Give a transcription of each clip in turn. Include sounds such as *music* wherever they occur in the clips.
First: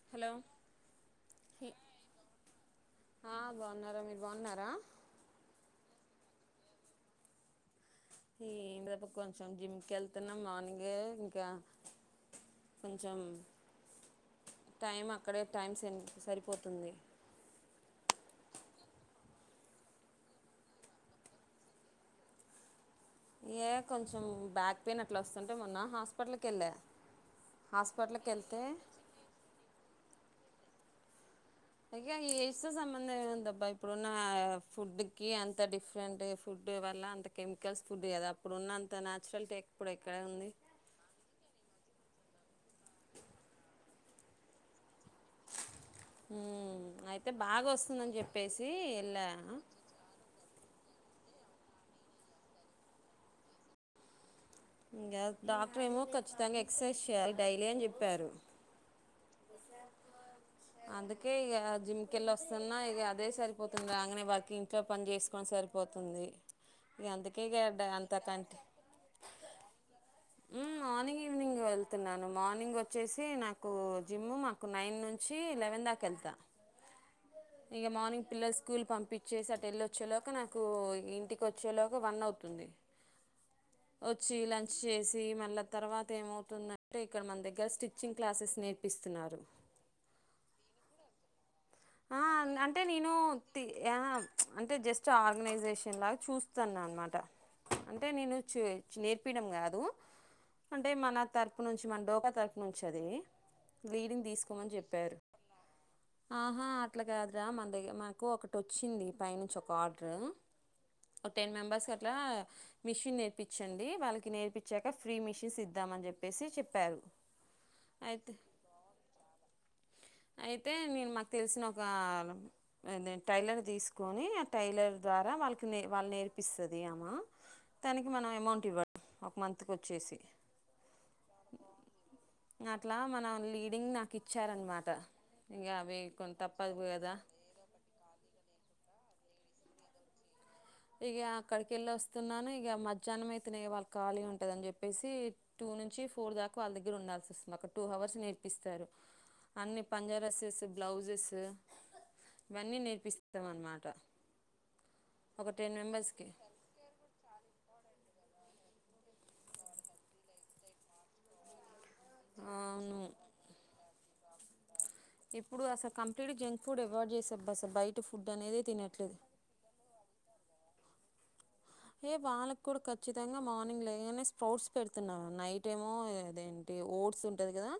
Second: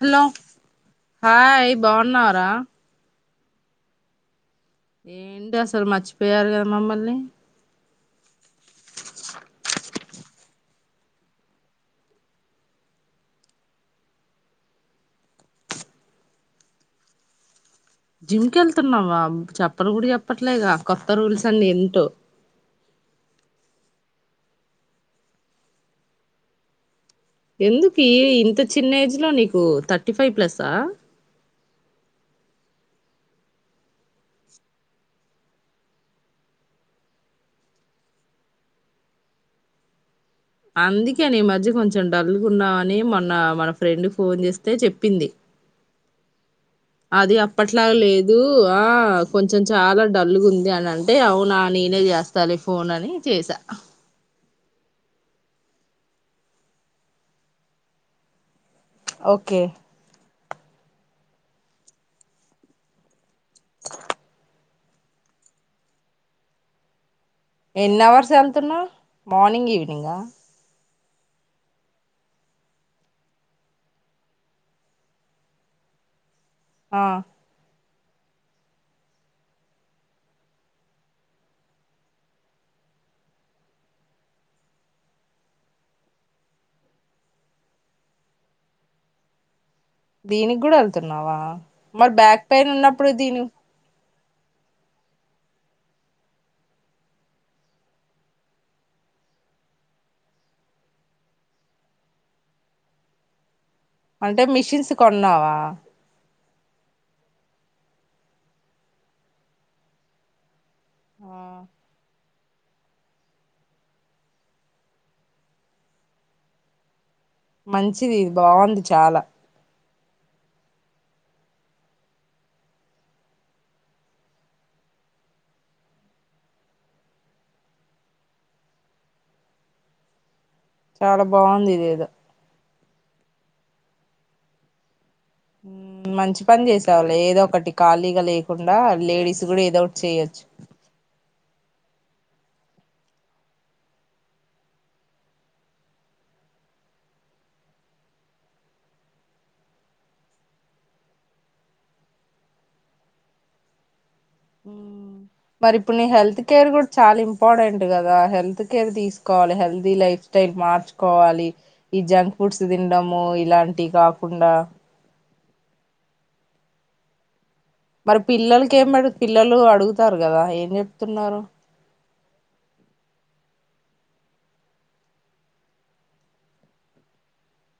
Hello hi బాగున్నారా ఆ బాగున్నా రా మీరు బాగున్నారా ఏంటి అసలు మర్చిపోయారు కదా మమ్మల్ని ఏ ఏంటిదబ్బా కొంచం జిమ్కి ఎళ్తున్నాం మార్నింగ్ ఇంకా కొంచెం టైం అక్కడే టైం సెండ్ సరిపోతుంది. జిమ్కెళ్తున్నావా చెప్పన్ గుడా చెప్పట్లేగా కొత్త రూల్స్ అన్ని ఏంటో ఏ కొంచం బ్యాక్ పెయిన్ అట్లా వస్తుంటే మొన్న హాస్పిటల్కెళ్ళా ఎందుకు ఈ ఇంత చిన్న ఏజ్లో నీకు త థర్టీ ఫైవ్ ప్లసా అయ్య ఏజ్తో సంబంధం ఏం ఉందబ్బా ఇప్పుడున్న ఫుడ్ కి అంత డిఫరెంట్ ఫుడ్ వల్ల అంత కెమికల్స్ ఫుడ్ కదా అప్పుడున్న అంత నాచురల్టి ఇప్పుడు ఎక్క అందుకేనా ఈ మధ్య కొంచ చం డల్గున్నావని మొన్న మన ఫ్రెండ్ ఫోన్ చేస్తే చెప్పింది. హ్మ్! అది అప్పట్లాగ లేదు, ఆ వెళ్ళా కొంచెం చాలా డల్ గా ఉంది. అని అంటే అంటే అవునా నేనే చేస్తాలే ఫోన్ అని చేసా. ఇంకా డాక్టర్ ఏమో ఖచ్చితంగా ఎక్సర్సైజ్ చెయ్యాలి డైలీ అని చెప్పారు. ఓకే. అందుకే ఇక జిమ్ కి వెళ్ళి వస్తున్నా ఇక అదే! సరిపోతుంది ఇంకా రాంగానే వర్కింగ్. ఇంట్లో పని చేసుకొని సరిపోతుంది ఇక అందుకే, ఇక ఎన్ని అంత అవర్స్ కంటి వెళ్తున్నావ్ మార్నింగ్ ఈవెనింగ్ ఆ మార్నింగ్ ఈవినింగ్ వెళ్తున్నాను మార్నింగ్ వచ్చేసి నాకు జిమ్ మాకు నైన్ నుంచి. చి లెవెన్ దాకా వెళ్తా. ఆ! ఇక మార్నింగ్ పిల్లలు స్కూల్ పంపించేసి, అటు వెళ్ళి వచ్చేలోపు నాకు ఇంటికి వచ్చేలోకి వన్ అవుతుంది. వచ్చి లంచ్ చేసి, మళ్ళా తర్వాత ఏమవుతుందంటే ఇక్కడ మన దగ్గర స్టిచింగ్ క్లాసెస్ నేర్పిస్తున్నారు. దీనికి కూడా వెళ్తున్నావా? మరి ఆ బ్యాక్ పెయిన్ అంటే ఉన్నప్పుడు నేను దీని తి యా ప్చ్ అంటే జస్ట్ ఆర్గనైజేషన్లా చూస్తాను అనమాట. అంటే నేను చే నేర్పియడం కాదు. అంటే మన తరపు నుంచి మన డోకా తరపు నుంచి అది లీడింగ్ అంటే మెషిన్స్ కొన్నావా? ఆ ఆ అట్లా కాదు రా మన దగ్గర మాకు ఒకటి వచ్చింది పైనుంచి ఒక ఆర్డరు. ఒక ఆ టెన్ మెంబర్స్ అట్లా! మిషిన్ నేర్పించండి వాళ్ళకి నేర్పించాక, ఫ్రీ మిషన్స్ ఇద్దాం అని చెప్పేసి చెప్పారు. మంచిది అయితే బాగుంది చాలా! అయితే నేను మాకు తెలిసిన ఒక అదే టైలర్ తీసుకొని ఆ టైలర్ ద్వారా వాళ్ళకి నే వాళ్ళకి నేర్పిస్తుంది. అమ్మ దానికి మనం అమౌంట్ ఇవ్వాలి ఒక మంత్ కి వచ్చేసి చాలా బాగుంది ఇదేదో అట్లా మన లీడింగ్ నాకు ఇచ్చారనమాట ఇక అవి ఉ కొంత మంచి పని తప్పదు కదా చేసావులే ఏదో ఒకటి ఖాళీగా లేకుండా. లేడీస్ కూడా ఏదోటి చేయొచ్చు. ఇగ అక్కడికి వెళ్ళి వస్తున్నాను. ఇగ మధ్యాహ్నం అయితేనే ఇవాళ ఖాళీగా ఉంటదని చెప్పేసి టూ నుంచి ఫోర్ దాకా వాళ్ళ దగ్గర ఉండాల్సి వస్తుంది. ఒక టూ అవర్స్ నేర్పిస్తారు. అన్ని పంజాబ్ డ్రెస్సెస్, బ్లౌజెస్ ఇవన్నీ నేర్పిస్తాం అన్నమాట. ఒక మరి టెన్ ఇప్పుడు నీ మెంబర్స్కి హెల్త్ కేర్ కూడా చాలా ఇంపార్టెంట్ గదా గా హెల్త్ కేర్ తీసుకోవాలి హెల్దీ లైఫ్ స్టైల్ మార్చుకోవాలి. ఈ జంక్ ఫుడ్స్ అవును తినడము ఇలాంటి కాకు కుండా ఇప్పుడు అసలు కంప్లీట్గా జంక్ ఫుడ్ అవాయిడ్ చేసా ఫర్స్ మరి పిల్లలకి ఏం పెడుతా పిల్లలు అడుగుతారు కదా? ఏం చెప్ తిన్నారు. ఏ వాళ్ళకి కూడా ఖచ్చితంగా మార్నింగ్ లేగానే స్ప్రౌట్స్ పెడుతున్నావు. నైట్ ఏమో అదేంటి ఓట్స్ ఉంటది కదా.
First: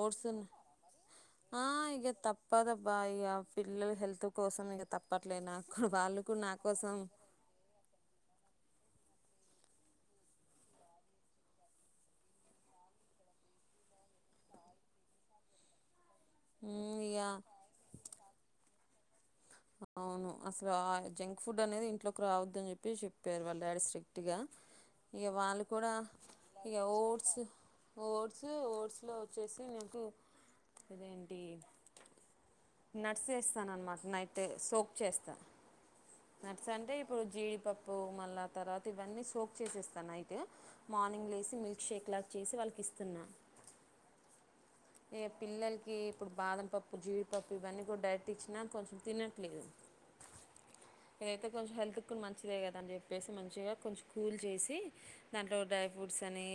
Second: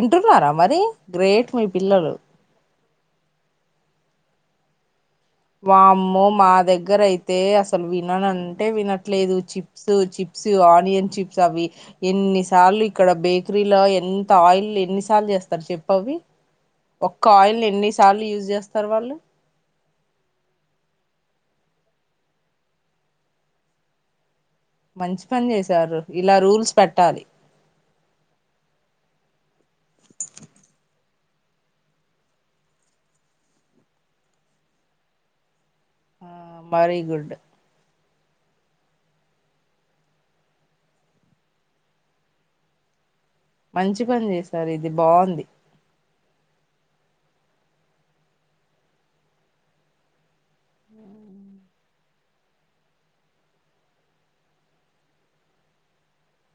ఓట్స్ మరి, గ్రేట్ మీ పిల్లలు. బా ఇగ పిల్లల్ హెల్త్ కోసం ఇక తప్ వామ్మో మా దగ్గర అయితే అసలు వీల్ విన్నన్ అంటే వినట్లేదు. చిప్స్ చిప్స్ ఆనియన్ చిప్స్ అవి ఎన్నిసార్లు ఇక్కడ బేకరీలో ఎంత ఆయిల్ ఎన్నిసార్లు చేస్తారు. చెప్పు అవి ఉమ్, ఒక్క ఇక ఆయిల్ ఎన్నిసార్లు యూజ్ చేస్ తర్ వాళ్ళు అవును అసలు ఆ జంక్ ఫుడ్ అనేది, ఇంట్లోకి రావద్దు అని చెప్పి చెప్పారు. వాళ్ళ డాడీ స్ట్రిక్ట్ గా. మంచి ఇక పని వాళ్ళు కూడా చేశారు ఇలా రూల్స్ ఇక పెట్టాలి ఓట్స్ ఓట్స్ ఓట్స్ లో వచ్చేసి నాకు ఇదేంటి నట్స్ ఏస్తానన్నమాట. నైటే సోప్ చేస్తా. ఆ నట్స్ అంటే వెరీ ఇప్పుడు గుడ్ జీడిపప్పు మళ్ళా తర్వాత ఇవన్నీ సోక్ చేసిస్తాన నైటు మార్నింగ్ లేచి, మిల్క్ షేక్ లాగా చేసి, వాళ్ళకి ఇస్తున్నా. మంచి పని చేస్ ఏ పిల్లలకి ఇప్పుడు బాదం పప్పు జీడ్ పప్పు ఇవన్నీ కూడా డైరెట్ ఇచ్చినా కొంచెం తినట్లేదు. ఏతే కొంచెం హెల్త్ కు మంచిదే కదా అని చెప్పేసి, మంచిగా కొంచెం కూల్ చేసి, దాంట్లో డ్రై ఫ్రూట్స్ అని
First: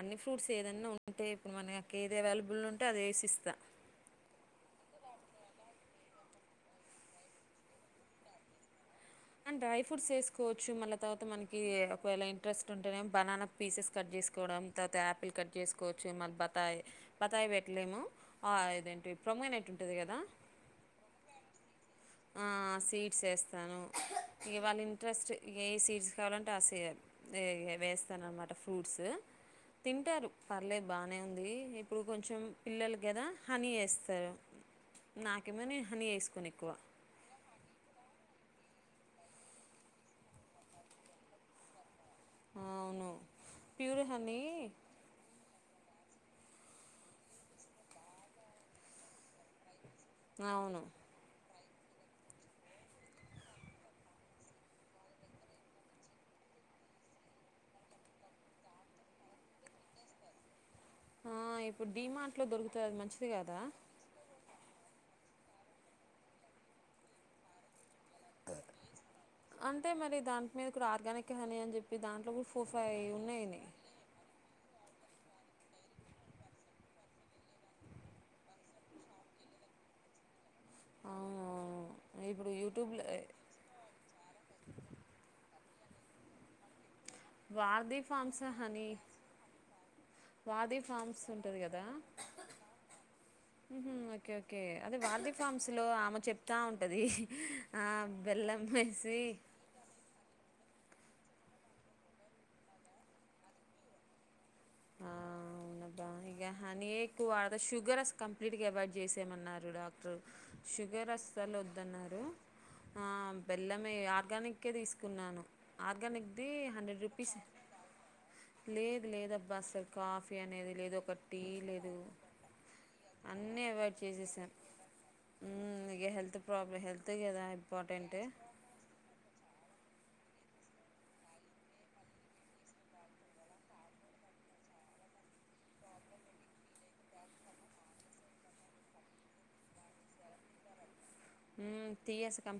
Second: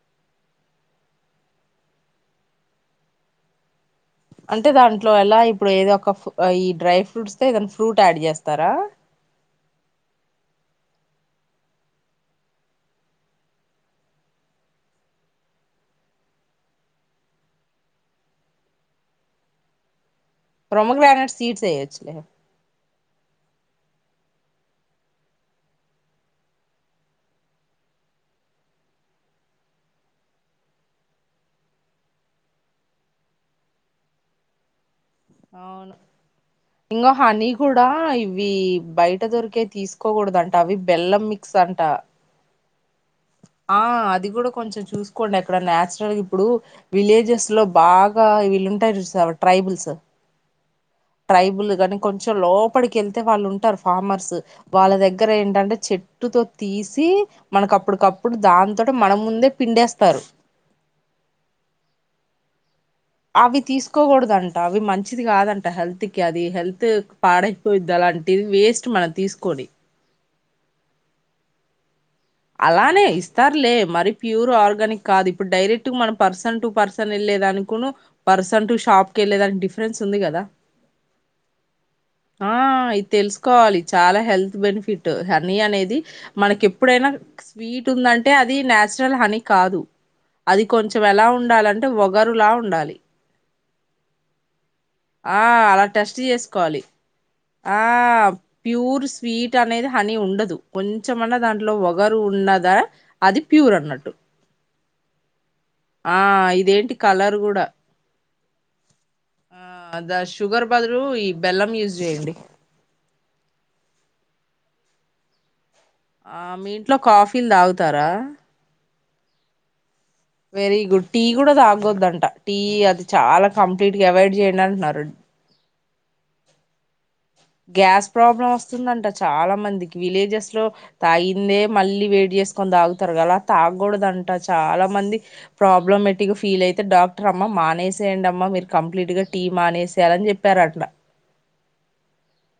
అన్ని ఫ్రూట్స్ ఏదన్నా ఉంటే, ఇప్పుడు మనకి ఏది అవైలబుల్ ఉన్ అది ఏశిస్తా అంటే దాంట్లో ఎలా ఇప్పుడు ఏదో ఒక ఈ డ్రై ఫ్రూట్స్ తో ఏదైనా ఫ్రూట్ యాడ్ చేస్తారా. అండ్ డ్రై ఫ్రూట్స్ వేసుకోవచ్చు. మళ్ళ తర్వాత మనకి ఒకవేళ ఇంట్రెస్ట్ ఉంటేనే బనానా పీసెస్ కట్ జేసుకోవడం. తర్వాత యాపిల్ కట్ జేసుకోవచ్చు. మళ్ళీ బత్తాయి బత్తాయి పెట్టలేము. ఆ ఇదేంటి ప్రొమోనేట్ ఉంటది కదా. ప్రోమోగ్రనైట్ సీడ్స్ ఏయచ్చు. ఆ సీట్ ట్స్ వేస్తాను. ఇగ వాళ్ళ ఇంట్రెస్ట్ ఏ సీడ్స్ కావాలంటే ఆ సి ఈ ఇగ వేస్తాను అన్నమాట. ఫ్రూట్స్ తింటారు పర్లేదు బానే ఉంది. ఇప్పుడు కొంచెం పిల్లలు గదా హనీ ఏస్తారు. నాకేమో నేను అవును హని ఏసుకోను ఎక్కువ. ఇంగో హనీ కూడా ఇవ్వి బయట దొరికే తీసుకోగుడదంట. అవి బెల్లం మిక్స్ అంట. అవును ఆ ప్యూర్ అది హనీ కూడా కొంచెం చూసుకోండి అద్ ఇక్కడ నాచురల్ ఇప్పుడు విలేజెస్ లో బాగా వీళ్ళుంటార్ చూసవ ట్రైబుల్స్. అవును టెంపుల్ గానీ కొంచెం లోపలికి ఎళ్తే వాళ్ళు ఉంటారు. ఫార్మర్స్ వాళ్ళ దగ్గర ఏంటంటే చెట్టుతో తీసీ మనకు అప్ పుడు ఒకప్పుడు దాంతోటే మన ముందే పిండేస్తారు. ఆ ఇపుడు డీమార్ట్ లో దొరుగు అవ్వి తీసుకోగుడద అన్ అవి మంచిది గాదంట హెల్త్ కి అది హెల్త్ క్ పాడైపో ద అలాంటివి వేస్ట్ మనం తీసుకోని మీరు కూడ ఆర్గానిక్ హనీ అని చెప్ అలానే ఇస్తారులే మరి ప్యూర్ ఆర్గానిక్ కాదు ఇప్పుడు డైరెక్ట్ మనం పర్సన్ టు పర్సన్ వెళ్లే దానికును, పర్సన్ టు షాప్ కి వెళ్ళేదాని డి ఫ్రెన్స్ ఉంది గదా. అవునవును ఇప్పుడు ఆ యూట్యూబ్లో ఇద్ తెలుసుకోవాలి. చాలా హెల్త్ బెనిఫిట్. హనీ అనేది ది మనకి ఎప్పుడైనా స్వీట్ వారధి ఉందంటే ఫామ్స్ అది హనీ నచురల్ హనీ కాదు అది వాది కొంచెం ఫార్మ్స్ ఎలా ఉంటది ఉండాలంటే ఒగరులా ఉండాలి మ్మహ్హ్ ఓకే ఓకే ఓకే అది వార్ది ఆ ఫామ్స్ లో అలా ఆమె టెస్ట్ చెప్తా చేసుకోవాలి ఉంటది ఇహ్ ఆ బెల్లం ప్యూర్ వేసి స్వీట్ అనేది హనీ ఉండదు కొంచెమన్నా దాంట్లో ఒగరు ఉన్నదా అది ప్యూర్ అన్నట్టు ఆ అవునబ్బా ఆ ఇగా హనీ ఇదేంటి ఎకువ కలర్ వాడ కూడా షుగర్ అస్ కంప్లీట్గ అవాయిడ్ చేసెయమన్నారు ఆ ద డాక్టర్ బదులు షుగర్ ఈ అసలు బెల్లం యూజ్ వద్దన్నారు చేయండి అమ్ బెల్లమే ఆర్గానికే తీసుకున్నాను ఆర్గానిక్ ఆ ది మీ ఇంట్లో హండ్రెడ్ రూపీస్ కాఫీలు తాగుతారా లేదు లేద అబ్బా అసలు కాఫ్ వెరీ గుడ్ టీ గుడా తాగొద్దంట టీ అది చాలా అన్నీ కంప్లీట్గా అవాయిడ్ చేయండి అంటున్నారు మ్మ్ ఇగ హెల్త్ ప్రాబ్ల హెల్త్ కదా గ్యాస్ ఇంపార్టెంట్ ప్రాబ్లం వస్తుందంట చాలా మందిక్ విలేజెస్ లో తాగిందే మళ్ళీ వేడి చేసుకొని తాగుతారు గదా తగుడాదంట చాలా మంది ప్రాబ్లమెటిక్ గా ఫీల్ అయితే డాక్టర్ అమ్మ మానేసేయండి అమ్మా మీరు కంప్లీట్ గా టీ మానేసేయాలని చెప్పారంట మ్మ్ తీయస్ కం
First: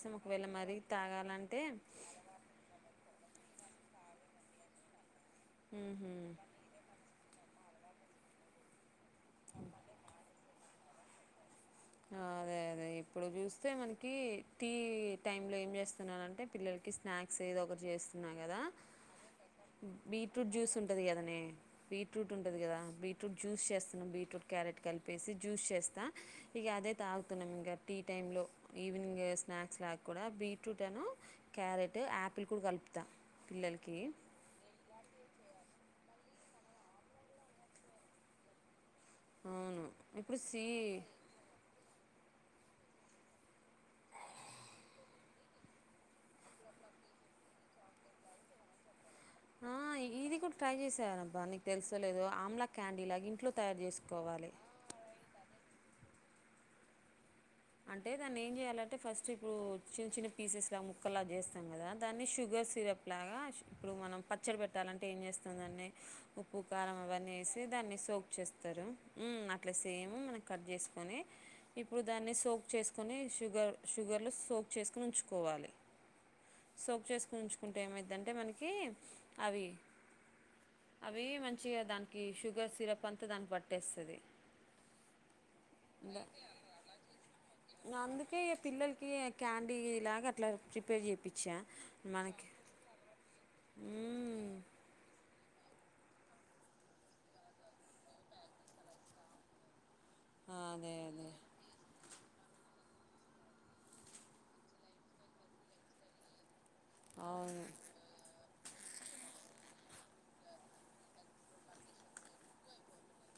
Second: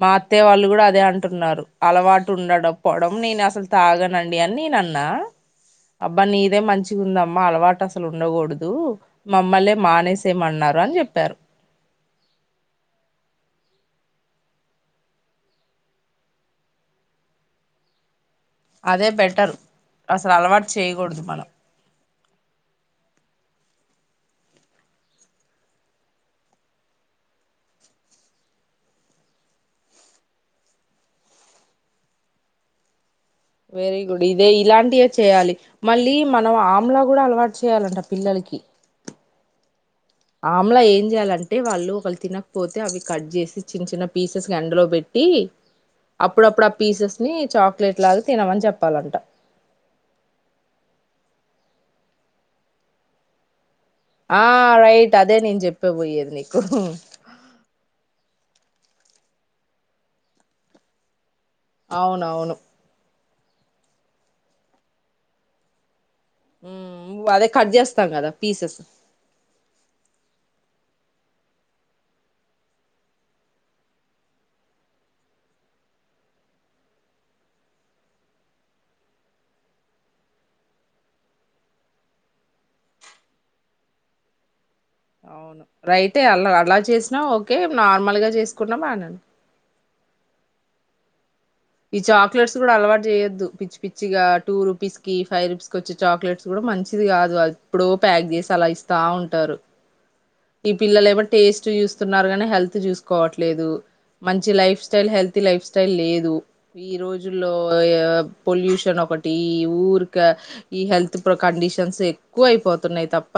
మా అత్తయ్య వాళ్ళు కూడా అదే అంటున్నారు అలవాటు ఉండడం పోవడం నేను అసలు తాగనండి అని నేనన్నా ఊహు అబ్బా నీదే మంచిగా ఉందాం మ్మ అలవాటు అసలు ఉండకూడదు మమ్మల్నే మానేసేయమన్నారు అని చెప్పారు ఆ అదే అదే ఇప్పుడు చూస్తే మనకి టీ టైమ్ లో ఏం చేస్తున్నానంటే పిల్లలకి స్నాక్స్ ఏదో ఒకరు చేస్త్ అదే బెటర్ అసలు బీట్రూట్ అలవాటు జ్యూస్ ఉంటది చేయగుడదు కదనే మనం బీట్రూట్ ఉంటుంది కదా బీట్రూట్ జ్యూస్ చేస్తునం బీట్రూట్ క్యారెట్ కలిపేసి జ్యూస్ చేస్తా ఇగ అదే తాగుతున్నాం ఇంగా టీ టైంలో ఈవినింగ్ స్నాక్స్ లా కూడా బీట్రూట్ అను క్యారెట్ యాపిల్ కుడ కలుపుతా పిల్లలకి వెరీ గుడ్ ఇదే ఇలాంటియే చేయాలి మళ్ళీ మనం ఆమ్లా కూడా అలవాటు చేయాలంట పిల్లలకి అవును ఇప్పుడు సీ ఆమ్లా ఏం చెయ్యాలంటే వాళ్ళు ఒకళు తినకపోతే అవి కట్ చేసి చిన్న చిన్న పీసెస్ ఎండలో పెట్టి అప్పుడప్పుడు ఆ పీసెస్ని చాక్లెట్ లాగా తినమని చెప్పాలంట ఆ ఇది కూడా ట్రై చేసావనబ్బా నీకు తెలుసలేదు ఆమ్లా క్యాండీ లాగా ఇంట్లో తయారు ఆ చేసుకోవాలి రైట్ అదే నేను చెప్ ప్ప పోయిది నకు అంటే దాన్ని ఏం చేయాలంటే ఫస్ట్ ఇప్పుడు చిన్న చిన్న పీసెస్ లా ముక్కలా చేస్త కదా దాన్ని అవునవును షుగర్ సిరప్ ఇట్లాగా ఇప్పుడు మనం పచ్చడి పెట్టాలంటే ఏం చేస్తుందాన్ని ఉప్పు కారం ఉమ్, అవన్నీ అదే వేసి కట్ దాన్ని చేస్తాం సోక్ కదా పీసెస్ చేస్తారు మ్మ్ అట్లా సేమ్ మనం కట్ చేసు ని ఇప్పుడు దాన్ని సోక్ చేసుకొని షుగర్ షుగర్లో సోక్ చేసుకుని ఉంచుకోవాలి సోక్ చేసుకుని ఉంచుకుంటే ఏమైతుంటే మనకి అవి అవి మంచిగా దానికి షుగర్ సిరప్ అంతా దానికి పట్టేస్తుంది రైటే అలా అలా చేసినా ఓ ఓకే నార్మల్గా చేసుకున్నాం ఆనను అంటే ఇలాగా అట్లా ప్రిపేర్ చె ఈ చాక్లెట్స్ కూడా అలవాటు చేయొద్దు పిచ్చి పిచ్చిగా మ్మ్ టూ రూపీస్ కి ఫైవ్ రూపీస్ కొచ్చి చాక్లెట్స్ కూడా మంచిది కాదు ఇప్పుడు ప్యాక్ చేసి అలా ఇస్తా ఉంటారు ఈ అదే పిల్లలు ఏమనా అదే టేస్ట్ చూస్తున్నారు కానీ హెల్త్ చూసుకోవట్లేదు మంచి life style healthy life style లేదు ఈ రోజుల్లో అవును పొల్యూషన్ ఒకటి ఊరిక ఈ హెల్త్ కండిషన్స్ ఎక్కువ అయిపోతున్నాయి తప్ప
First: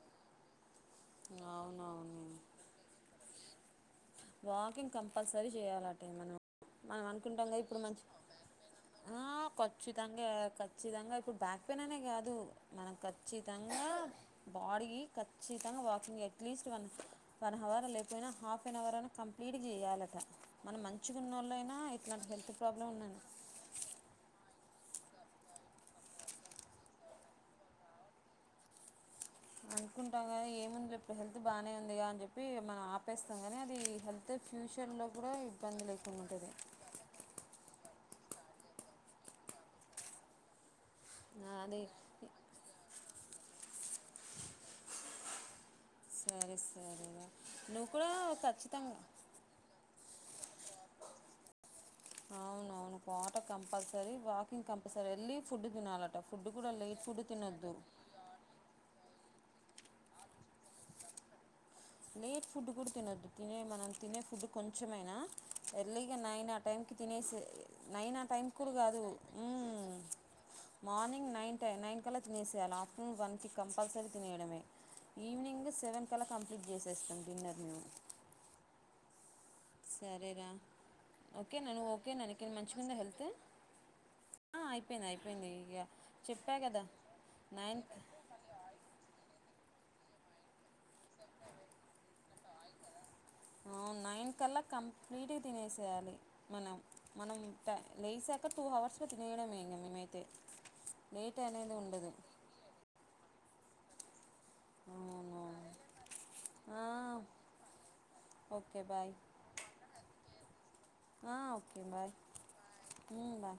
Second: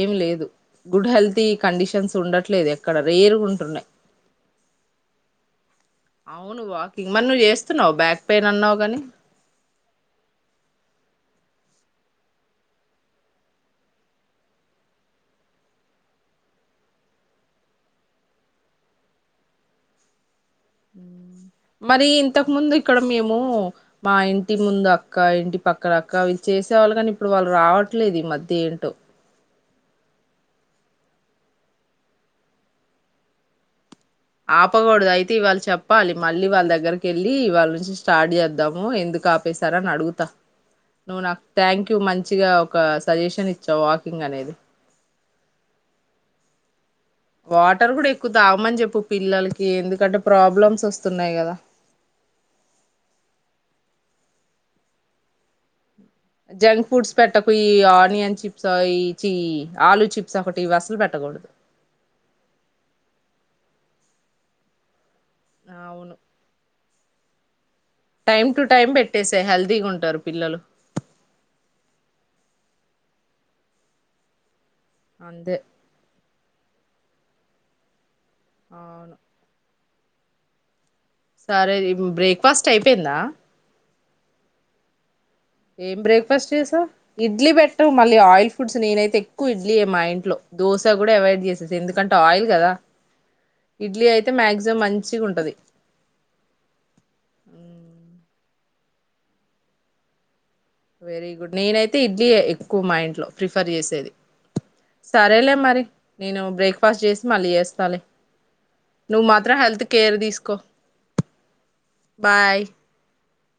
ఏం లేదు గుడ్ హెల్త్ీ కండిషన్స్ అవునవును ఉండట్లేదు ఎక్కడ రేర్గుంటున్నా్ వాకింగ్ కంపల్సరీ చేయాలం అ మనం అవును మనం వాకింగ్ మరి నువ్వు అనుకుంటాం క ఇప్పుడు చేస్తున్నావు మంచి బ్యాక్ పెయిన్ అన్నావు కాని ఆ ఖచ్చితంగా ఖచ్చితంగా ఇప్పుడు బ్యాక్ పెయిన్ అనే కాదు మనం ఖచ్చితంగా బాడీ ఖచ్చితంగా walking at least one one hour లేకపోయినా హాఫ్ ఎన్ అవర్ అన్న కంప్లీట్ చేయాలట ఉమ్ ఉన్నోళ్ళైనా మరి ఇట్లాంటి ఇంతకు హెల్త్ ముందు ప్రాబ్లం ఇక్కడ ఉన్నాను మేము మా ఇ ఇంటి ముందు అక్క ఇంటి పక్కన అక్క ఇవివి చేసేవాళ్ళు కానీ ఇప్పుడు వాళ్ళు రావట్లేదు ఈ మధ్య ఏంటో అనుకుంటాం కానీ ఏముందిప్పుడు హెల్త్ బాగానే ఉందిగా అని చెప్పి మనం ఆపేస్తాం కానీ అది హెల్త్ ఫ్యూచర్లో ఆపకూడదు అయితే కూడా ఇవాళ ఇబ్బంది చెప్పాలి లేకుండా మళ్ళీ ఉంటుంది వాళ్ళ దగ్గరకి వెళ్ళి ఇవాళ్ళ నుంచి స్టార్ట్ చేద్దాము ఎందుకు ఆపేశారని అడుగుతా నువ్వు నాకు అది థ్యాంక్ యూ మంచిగా ఒక సజెషన్ ఇచ్చా వాకింగ్ అనేది సరే స వాటర్ కూడా ఎక్కువ తాగమని చెప్పు పిల్లలకి ఎందుకంటే ప్రాబ్ అవున అవును కోట కంపల్స సరే వాకింగ్ కంపల్సరీ వెళ్లి ఫుడ్డు తినాలి ఆ జంక్ ఫుడ్స్ పెట్టపోయి ఆనియన్ చిప్స్యి అయి చీ ఆలూ చిప్స్ ఒకటి ఇవి ఆసలు పెట్టకూడదు లేట్ ఫుడ్ కూడా తినొద్దు తినే మనం తినే ఫుడ్ కొంచెమైనా ఎర్లింగ్ అవును నైన్ ఆ టైం కి తినేసే నైన్ ఆ టైం టు కుడు కాదు. పెట్టేసే ఉమ్ హెల్తీగా ఉంటారు పిల్లలు మార్నింగ్ నైన్ టై నైన్ కల్లా తినసేయాలి ఆఫ్ హ్మ్మ్ వన్ కి కంపల్సరీ తినయడమే అంతే ఈవనింగ్ సెవన్ కల కంప్లీట్ చేసేస్తాం డిన్నర్ మేము అవును సరే రా ఓకే సరే నను ఓకే నానికి బ్రేక్ఫాస్ట్ మంచిగా ఉందా అయిపోయిందా హెల్త్. ఆ అయిపోయినాయి. ఏం బ్రేక్ ఫాస్ట్ చేసావ్ ఇడ్లీ పెట్టు నైన్ మళ్ళీ ఆయిల్ ఫుడ్స్ నేనైతే *unintelligible* క్కు ఇడ్లియే మా ఇంట్లో దోశ కూడా అవయిడ్ చేసేస ఎందుకంటే ఆయిల్ కదా అవును ఇడ్లీ అయితే నైన్ కల్లా మాక్సిమం మంచిగా కంప్లీట్ గా ఉంటది తినేసేయాలి మనం మనం లేసా క టు అవర్స్ లో తినయడంమే ఇంగ మేమైతే వెరీ లేట్ గుడ్ అనేది నేనైతే ఉండదు ఇడ్లీయే ఎక్కువ మా ఇంట్లో ప్రిఫర్ చేసేది అవును సరేలే మరి, నేను బ్రేక్ ఫాస్ట్ చేసి మళ్ళీ ఏస్తాలే ఓకే బాయ్ నువ్వు మాత్రం హెల్త్ కేర్ తీసుకో బాయ్. బాయ్